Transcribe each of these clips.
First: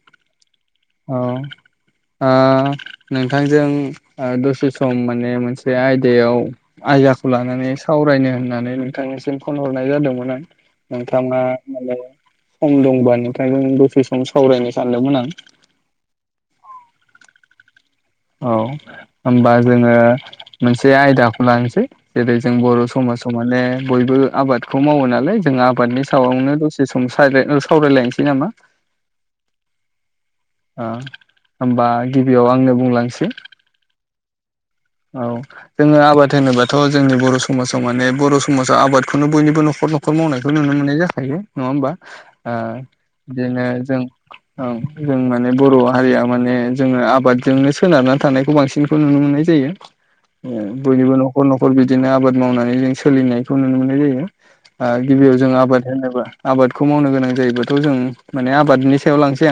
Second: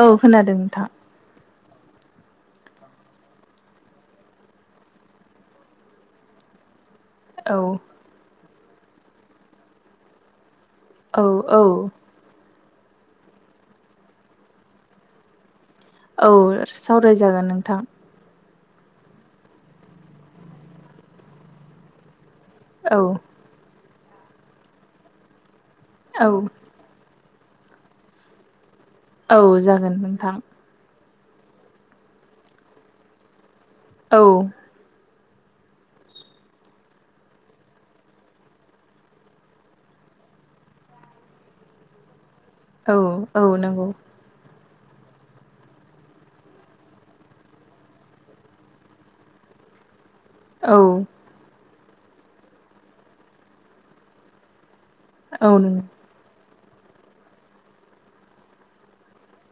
औ खोनादों नोंथां औ नोंथांजों दसे सम माने मोनसे आयदायाव आयदयाखौ औ लानानै सावरायनो होननानै नोंथांनिसिम फन हरनाय जादोंमोन आं औ नोंथाङा औ माने सम दंबा नोंथांनो दसे सम सावरायनो सानदोंमोन आं औ सावरायजागोन नोंथां औ होनबा जोङो मोनसे आयदाखौ लानोसै जेरै जों बर' औ समाजाव माने बयबो आबादखौ मावो नालाय जोंहा आबादनि औ सायावायावनो दसे सम सावरायलायनोसै नामा औ जागोन नोंथां होनबा गिबियाव आंनो बुंलांसै औ औ जोङो आबाद होनोबाथ' जोंनि बर' समाजाव माने बर' समाजाव आबादखौनो बयनिबो न'खर दं नखर मावनायखौ नुनो मोननाय जाखायो नङा होमबा औ औ बिदिनो नंगौ जों औ जों माने बर' हारिया माने जोङो आबादजोंनो सोनारनानै थानायखौ बांसिनखौ नुनो मोननाय जायो औ बयनिबो न'खर न'खर बिदिनो आबाद मावनानै जों सोलिनायखौ नुनो मोननाय जायो गिबियाव औ जों नों आबाद होनोबा आबादखौ मावनो गोनां जायोबाथ' जों माने आबादनि सायाव लांसै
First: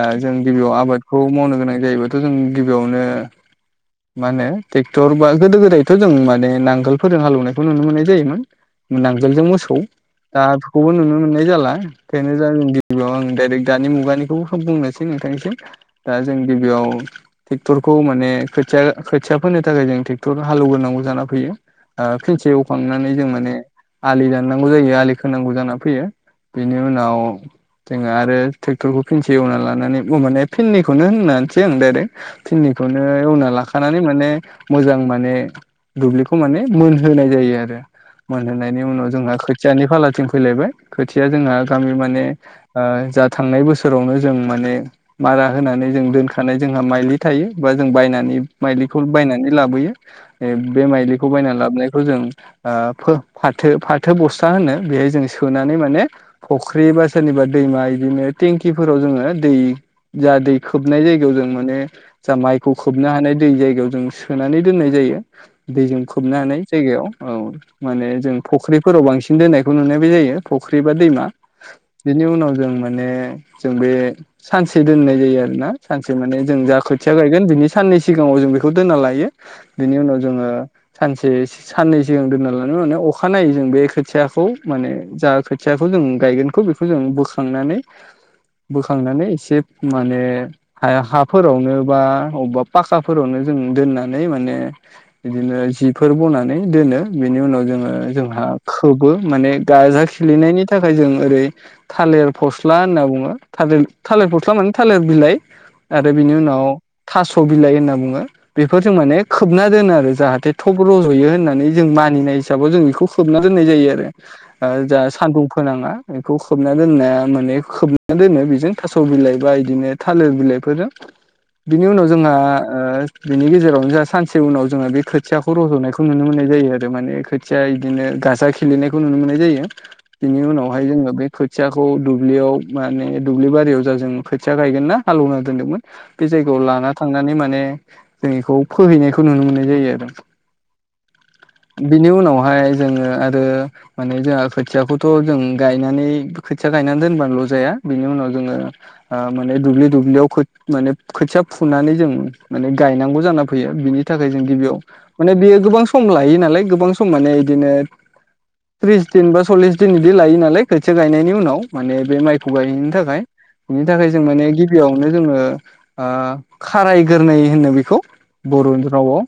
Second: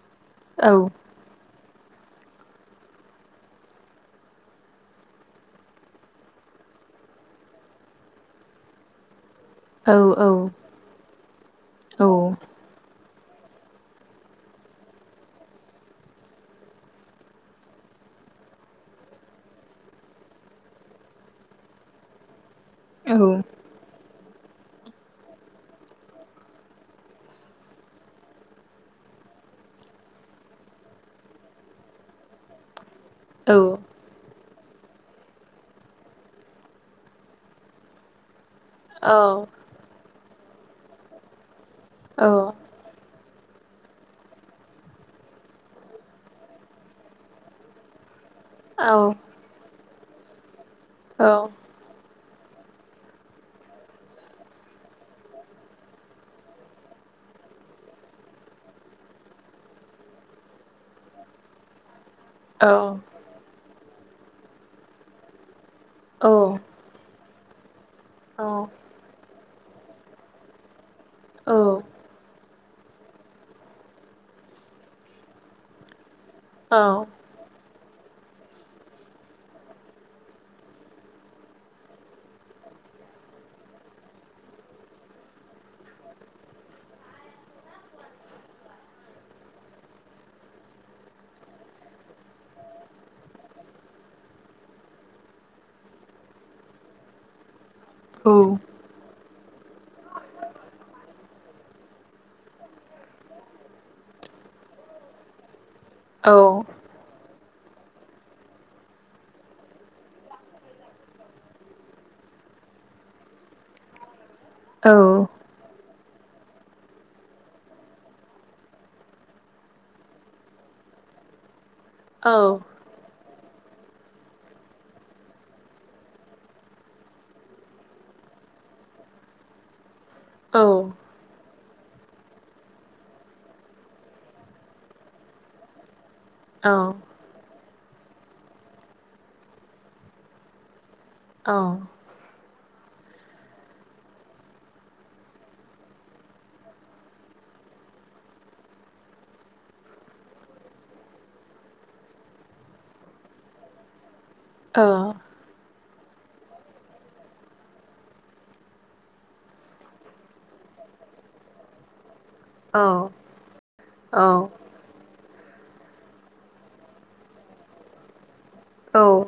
आं जों गिबियाव औ आबादखौ मावनो गोनां जायोबाथ' जों गिबियावनो मा होनो ट्रेक्टर बा गोदो गोदायथ' जों माने नांगोलफोरजों हालेवनायखौ नुनो मोननाय जायोमोन आगोलजों मोसौ औ दा बेखौबो नुनो मोननाय जाला औ बेंखायनो ज गिबियाव आं डाइरेक्ट दानि मुगानिखौ बुंनोसै नोंथांनिसिम दा जों गिबियाव ट्रेक्टरखौ माने [unintelligible] खिसा फोनो थाखाय जों ट्रेक्टर हालौव्रोनांगौ जानानै फैयो फिलसे एवखांनानै औ जों माने आलि दाननांगौ जायो आलि खोनांगौ जाना फैयो बेनि उनाव जोङो आरो ट्रेक्टरखौ फिनसे एवना लानानै माने फिननिखौनो होननानैसै आं डाइरेक्ट फिननिखौ बेखौनो एवना लाखानाय औ मान मोजां म दुब्लिखौ मान मोन होनोनाय जायो आरो फानहायनायनि उनाव जोंहा औ खोथियानि फालाथिं फैलायबाय खोथिया जोंहा गामि माने ओ जा थांनाय बोसोर सोरावनो जों माने मारा होनानै जों दोनखानाय जोंहा माइलि थायो बा जों बायनानै बायदिखौ फाथो फाथो बसथा होनो बेहाय जों सोनानै माने फुख्रि बा सोरनिबा दै दैमा बिदिनो टेंकिफोराव जोङो दै जा दै खोबनाय जायगायाव जों माने जा माइखौ खोबनो हानाय दै जायगायाव जों सोनानै दोननाय जायो दैजों खोबनानै जायगायाव औ माने जों फुख्रिफोराव बांसिन दोननायखौ नुनाय बे जायो फुख्रि बा दैमा बिनि उनाव जों माने जों बे सानसे दोननाय जायो आरोना सानसे माने जों जा खोथिया गायगोन बिनि साननै सिगाङाव जों बेखौ दोनना लायो बिनि उनाव जोङो सानसे साननै सिगां दोनना लानाय उ अखानायै जों बे खोथियाखौ माने जा खोथियाखौ जों गायगोनखौ बेखौ जों बोखांनानै बोखांनानै एसे माने हाफोरावनो बा अबेबा पाखाफोरावनो जों दोननानै माने बिदिनो जिफोर बनानै दोनो बिनि उनाव जोङो जोंहा खोबो माने गाजा खिलिनायनि थाखाय जों ओरै थालिर फस्ला होनना बुङो थाल थाल [unintelligible] थालेर बिलाय आरो बिनि उनाव थासह थ' बिलाइ होनना बुङो बेफोर जों माने खोबना दोनो आरो जाहाथे थब रज'यो होननानै जों मानिनाय हाव जों बेखौ खोबना दोननाय जायो आरो ज सानदुं फोनाङा बेखौ खोबना दोननाया माने खोबना दोनो बिजों थासह बिइ बा इदिनो थालेर बिलायबाफोरजों बिनि उनाव जोंहा ओ बिनि गेजेरावनो जोंहा सानसे उनाव जोो बे खोथियाखौ रज'नायखौ नुनो मोननाय जायो आरो माने खोथिया बिदिनो गाजा खेलेनायखौ नुनो मोननाय जायो बिनि उनावहाय जोङो बे खोथियाखौ दुब्लियाव माने दुब्लि बारियावाजों खोथिया गायगोन ना हालेवना दोनदोंमोन बे जायगायाव लाना थांनानै माने जों बेखौ फोहैनायखौ नुनो मोननाय जायो आरो। बिनि उनावहाय जोङो आरो माने जोंहा खोथियाखौथ' जों गायनानै खोथिया गायनानै दोनबानोल' जाया बिनि उनाव जोङो माने दुब्लि दुब्लियाव माने खोथिया फु फुनानै जों मान गायनांगौ जाना फैयो बिनि थाखाय जों गिबियाव माने बे गोबां सम लायो नालाय गोबां सम माने बिदिनो थ्रिस दिन बा सल्लिस दिन बिदि लायो नालाय खोथिया गायनायनि उनाव माने बे माइ थुगायैनि थाखाय बिनि थाखाय जों माने गिबियावनो जोङो खारायगोरोनाय होनो बेखौ बर' रावाव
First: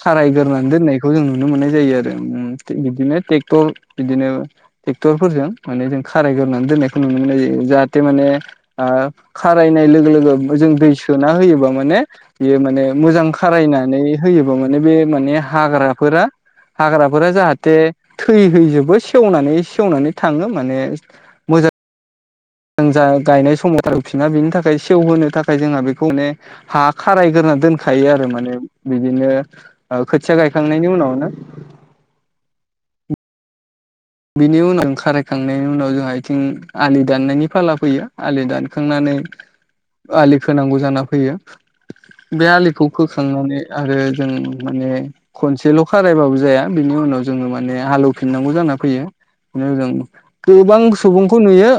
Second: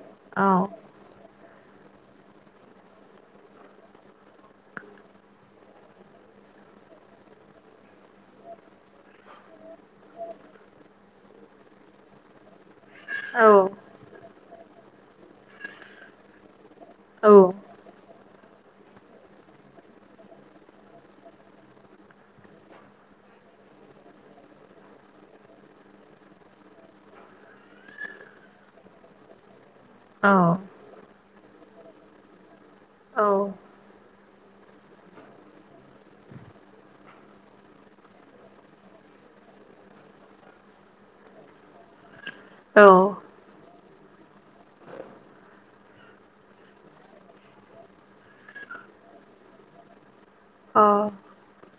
खारायगोरानै दोननायखौ जों नुनो मोननाय जायो आरो उम बिदिनोट ट्रेक्टर बिदिनो ट्रेक्टरफोरजों माने जों खार एवनानै दोन्नानैखौ नुनो मोननाय जायो जाहाथे माने ओ खारायनाय लोगो लोगो जों दै सोना होयोब्ल माने बेयो माने मोजां औ खारायनानै होयोब माने बे माने हाग्राफोरा हाग्राफोरा औ औ जाहाथे थैहैजोबो सेवनानै सेवनानै थाङो माने मोजां जों जा गायनाय समाव गारफिना बेनि थाखाय सेवहोनो थाखाय जोंहा बेखौाने हा खारायगोरां दोनखायो आरो माने बिदिनो औ खोथिया गायखांनायनि उनावनो औ। बिनि उनाव खारायखांनायनि उनाव जोंहा आथिं आलि दाननायनि फाला फैयो आलि दानखांनानै आलि खोनांगौ जाना फैयो बे अ औ आलिखौ फोखांनानै आरो जों माने खनसेल' खारायबाबो जाया बिनि उनाव जोंङो माने हालेवफिननांगौ जाना फैयो जों गोबां औ सुबुंखौ नुयो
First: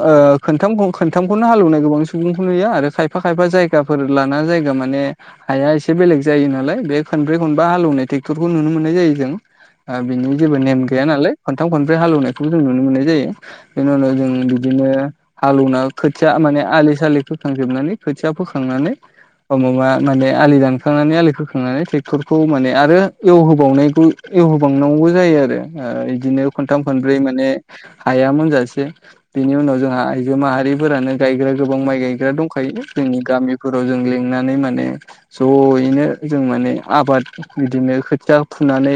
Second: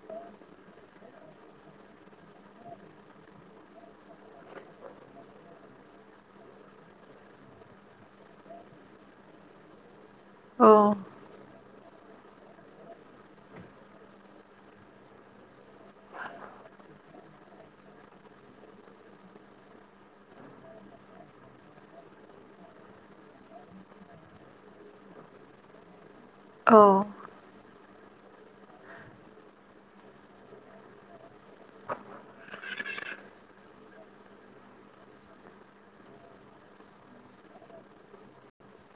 खथामखौ खोनथामखौनो हालेवनाय गोबां सुबुंखौ नुयो आरो खायफा खायफा जायगाफोर लाना जायगा माने हाया एसे बेलेग जायो नालाय बे खनब्रै खनबा हालेवनाय ट्रेक्टरखौ नुनो मोननाय जायो जों बिनि जेबो नेम गैया नालाय हालौनायखौों ननो मोननाय जायो बेनि उनाव जों बिदिनो हालेवनाय खोथाया माने आलि सालि खोखांनानै खोथिया फोखांनानै अबेबा माने आलि दानखांनानै आलि खोखांनानै ट्रेक्टरखौ माने आरो एवहोबावनायखौ एवहोबांनांगौ जायो आरो ओ बिदिनो खनथाम खनब्रै माने हायामोनजासे बिनि उनाव जोंहा आइजो माहारिफोरानो गायग्रा गोबां माइ गायग्रा दंखायो जोंनि गामिफोराव जों लिंनानै माने ज'यैनो जों माने आबाद बिदिनो खोथिया फुनानै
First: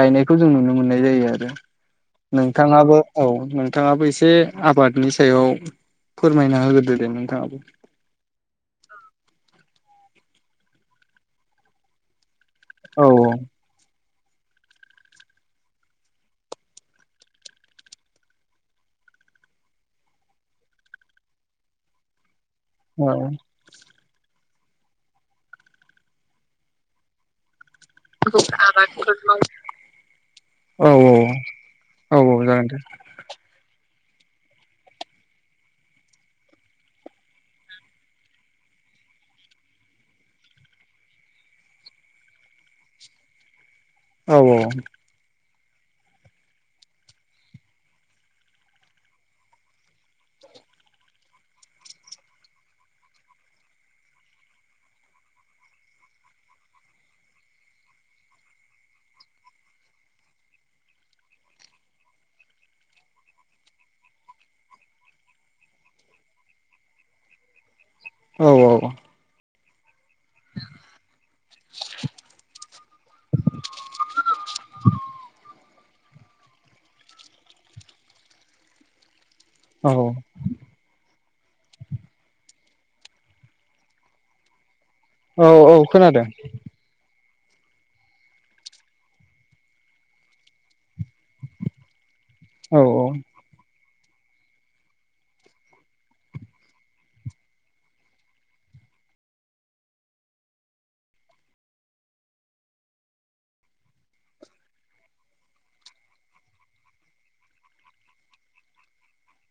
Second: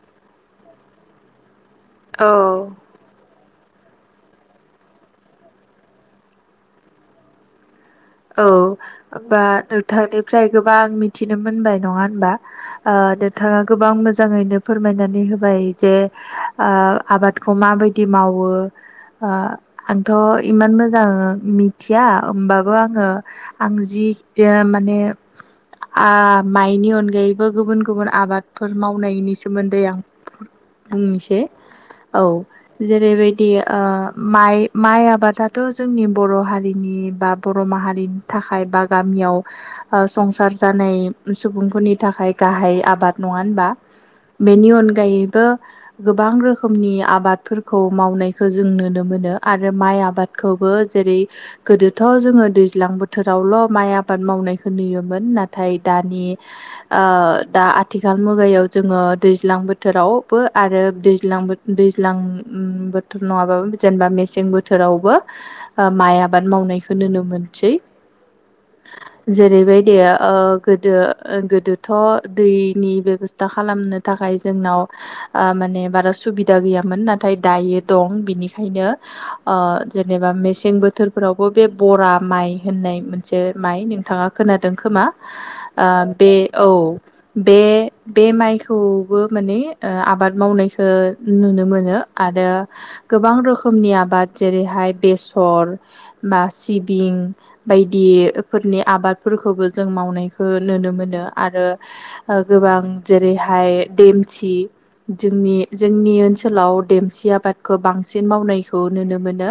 गायनायखौ जों नुनो मोननाय जायो आरो औ नोंथांङाबो औ नोंथांङाबो एसे आबादनि सायाव फोरमायना होग्रोदो दे नोंथाङाबो औ बा नोंथांनिफ्राय गोबां मिथिनो मोनबाय नंङा होनबा ओ औ नोंथांङा गोबां मोजां मोजांङैनो फोरमायनानै होबाय जे आबादखौ ओ माबायदि मावो ओ आंथ' इमान मोजां मिथिया होमबा बो औ आंङो आं जि माने आ माइनि अनगायैबो गुबुन गुबुन आबादफोर आबादफोरखौ मावनायनि सोमोन्दै आं औ बुंनोसै औ जेरैबायदि ओ माइ माइ आबादाथ' जोंनि बर' हारिनि बा बर' माहारिनि थाखाय बा गामियाव संसार जानाय सुबुंफोरनि थाखाय गाहाय आबाद नंङा होनबा औ बेनि अनगायै बो गोबां रोखोमनि आबादफोरखौ मावनायखौ जों नुनो मोनो आरो माइ आबाद खौबो जेरै गोदो थ' जोङो दैज्लां बोथोरावल' माइ आबाद मावनायखौ नुयोमोन नाथाय दानि दा आथिखाल मुगायाव जोंङो दैज्लां बोथोरावबो आरो दैज्लां बो दैज्ल लां बोथोर आवबो नंङाबाबो जेनेबा मेसें बोथोरावबो माइ आबाद मावनाय खौ नुनो मोनसै औ औ दे ओ गोदो गोदोथ' दैनि बेब'स्था खालामनो थाखाय जोंनाव ओ माने बारा सुबिदा गैयामोन नाथाय दायो दं बिनिखायनो ओ औ जेनेबा मेसें बोथोरफोरावबो बे बरा माइ होननाय मोनसे माइ नोंथांङा खोनादों खोमा औ औ ओ खोनादों बे औ बे बे माइखौबो माने आबाद मावनायखौ नुनो मोनो आरो औ गोबां रोखोमनि आबाद जेरैहाय बेसर बा सिबिं बायदिफोरनि आबादफोरखौबो जों मावनायखौ नुनो मोनो। आरो गोबां जेरैहाय देमसि जोंनि जोंनि ओनसोलाव देमसि आबादखौ बांसिन मावनायखौ नुनो मोनो।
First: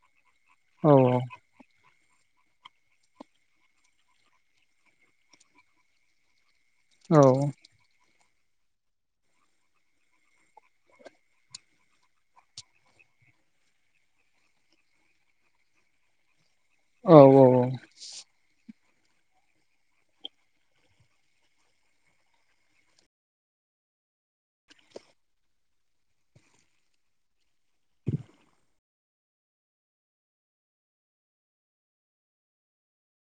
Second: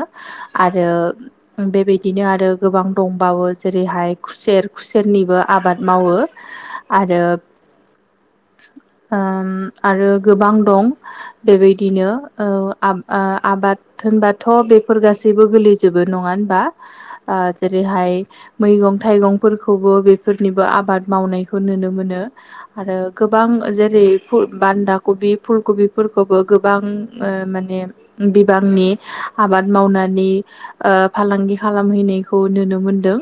औ आरो बेबायदिनो आरो गोबां दंबावो जेरैहाय खुसेर खुसेरनिबो आबाद मावो आरो ओम आरो गोबां दं बेबायदिनो ओ आ-आबाद होनबाथ' बेफोर गासैबो गोलैजोबो नंङा ओ औ औ जेरैहाय मैगं थाइगंफोरखौबो बेफोरनिबो आबाद मावनायखौ नुनो मोनो आरो गोबां जेरै बेफुल बान्दा कबि फुल कबिफोरखौबो गोबां ओ माने बिबांनि आबाद मावनानै ओ फालांगि खालामहैनायखौ नुनो मोनदों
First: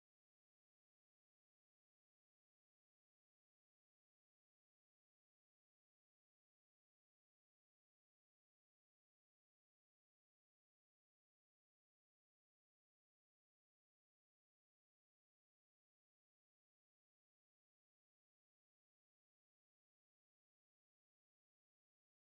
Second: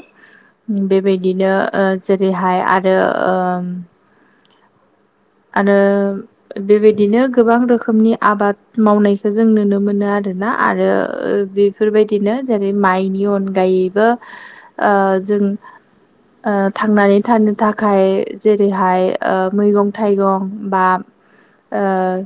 बेबायदिनो ओ जेरैहाय आरो ओ आरो बेबायदिनो गोबां रोखोमनि आबाद मावनायखो जों नुनो मोनो आरो ना आरो बेफोरबायदिनो जेरै माइनि अनगायैबो ओ जों ओ थांनानै थानो थाखाय जेरैहाय ओ मैगं थाइगं बा ओ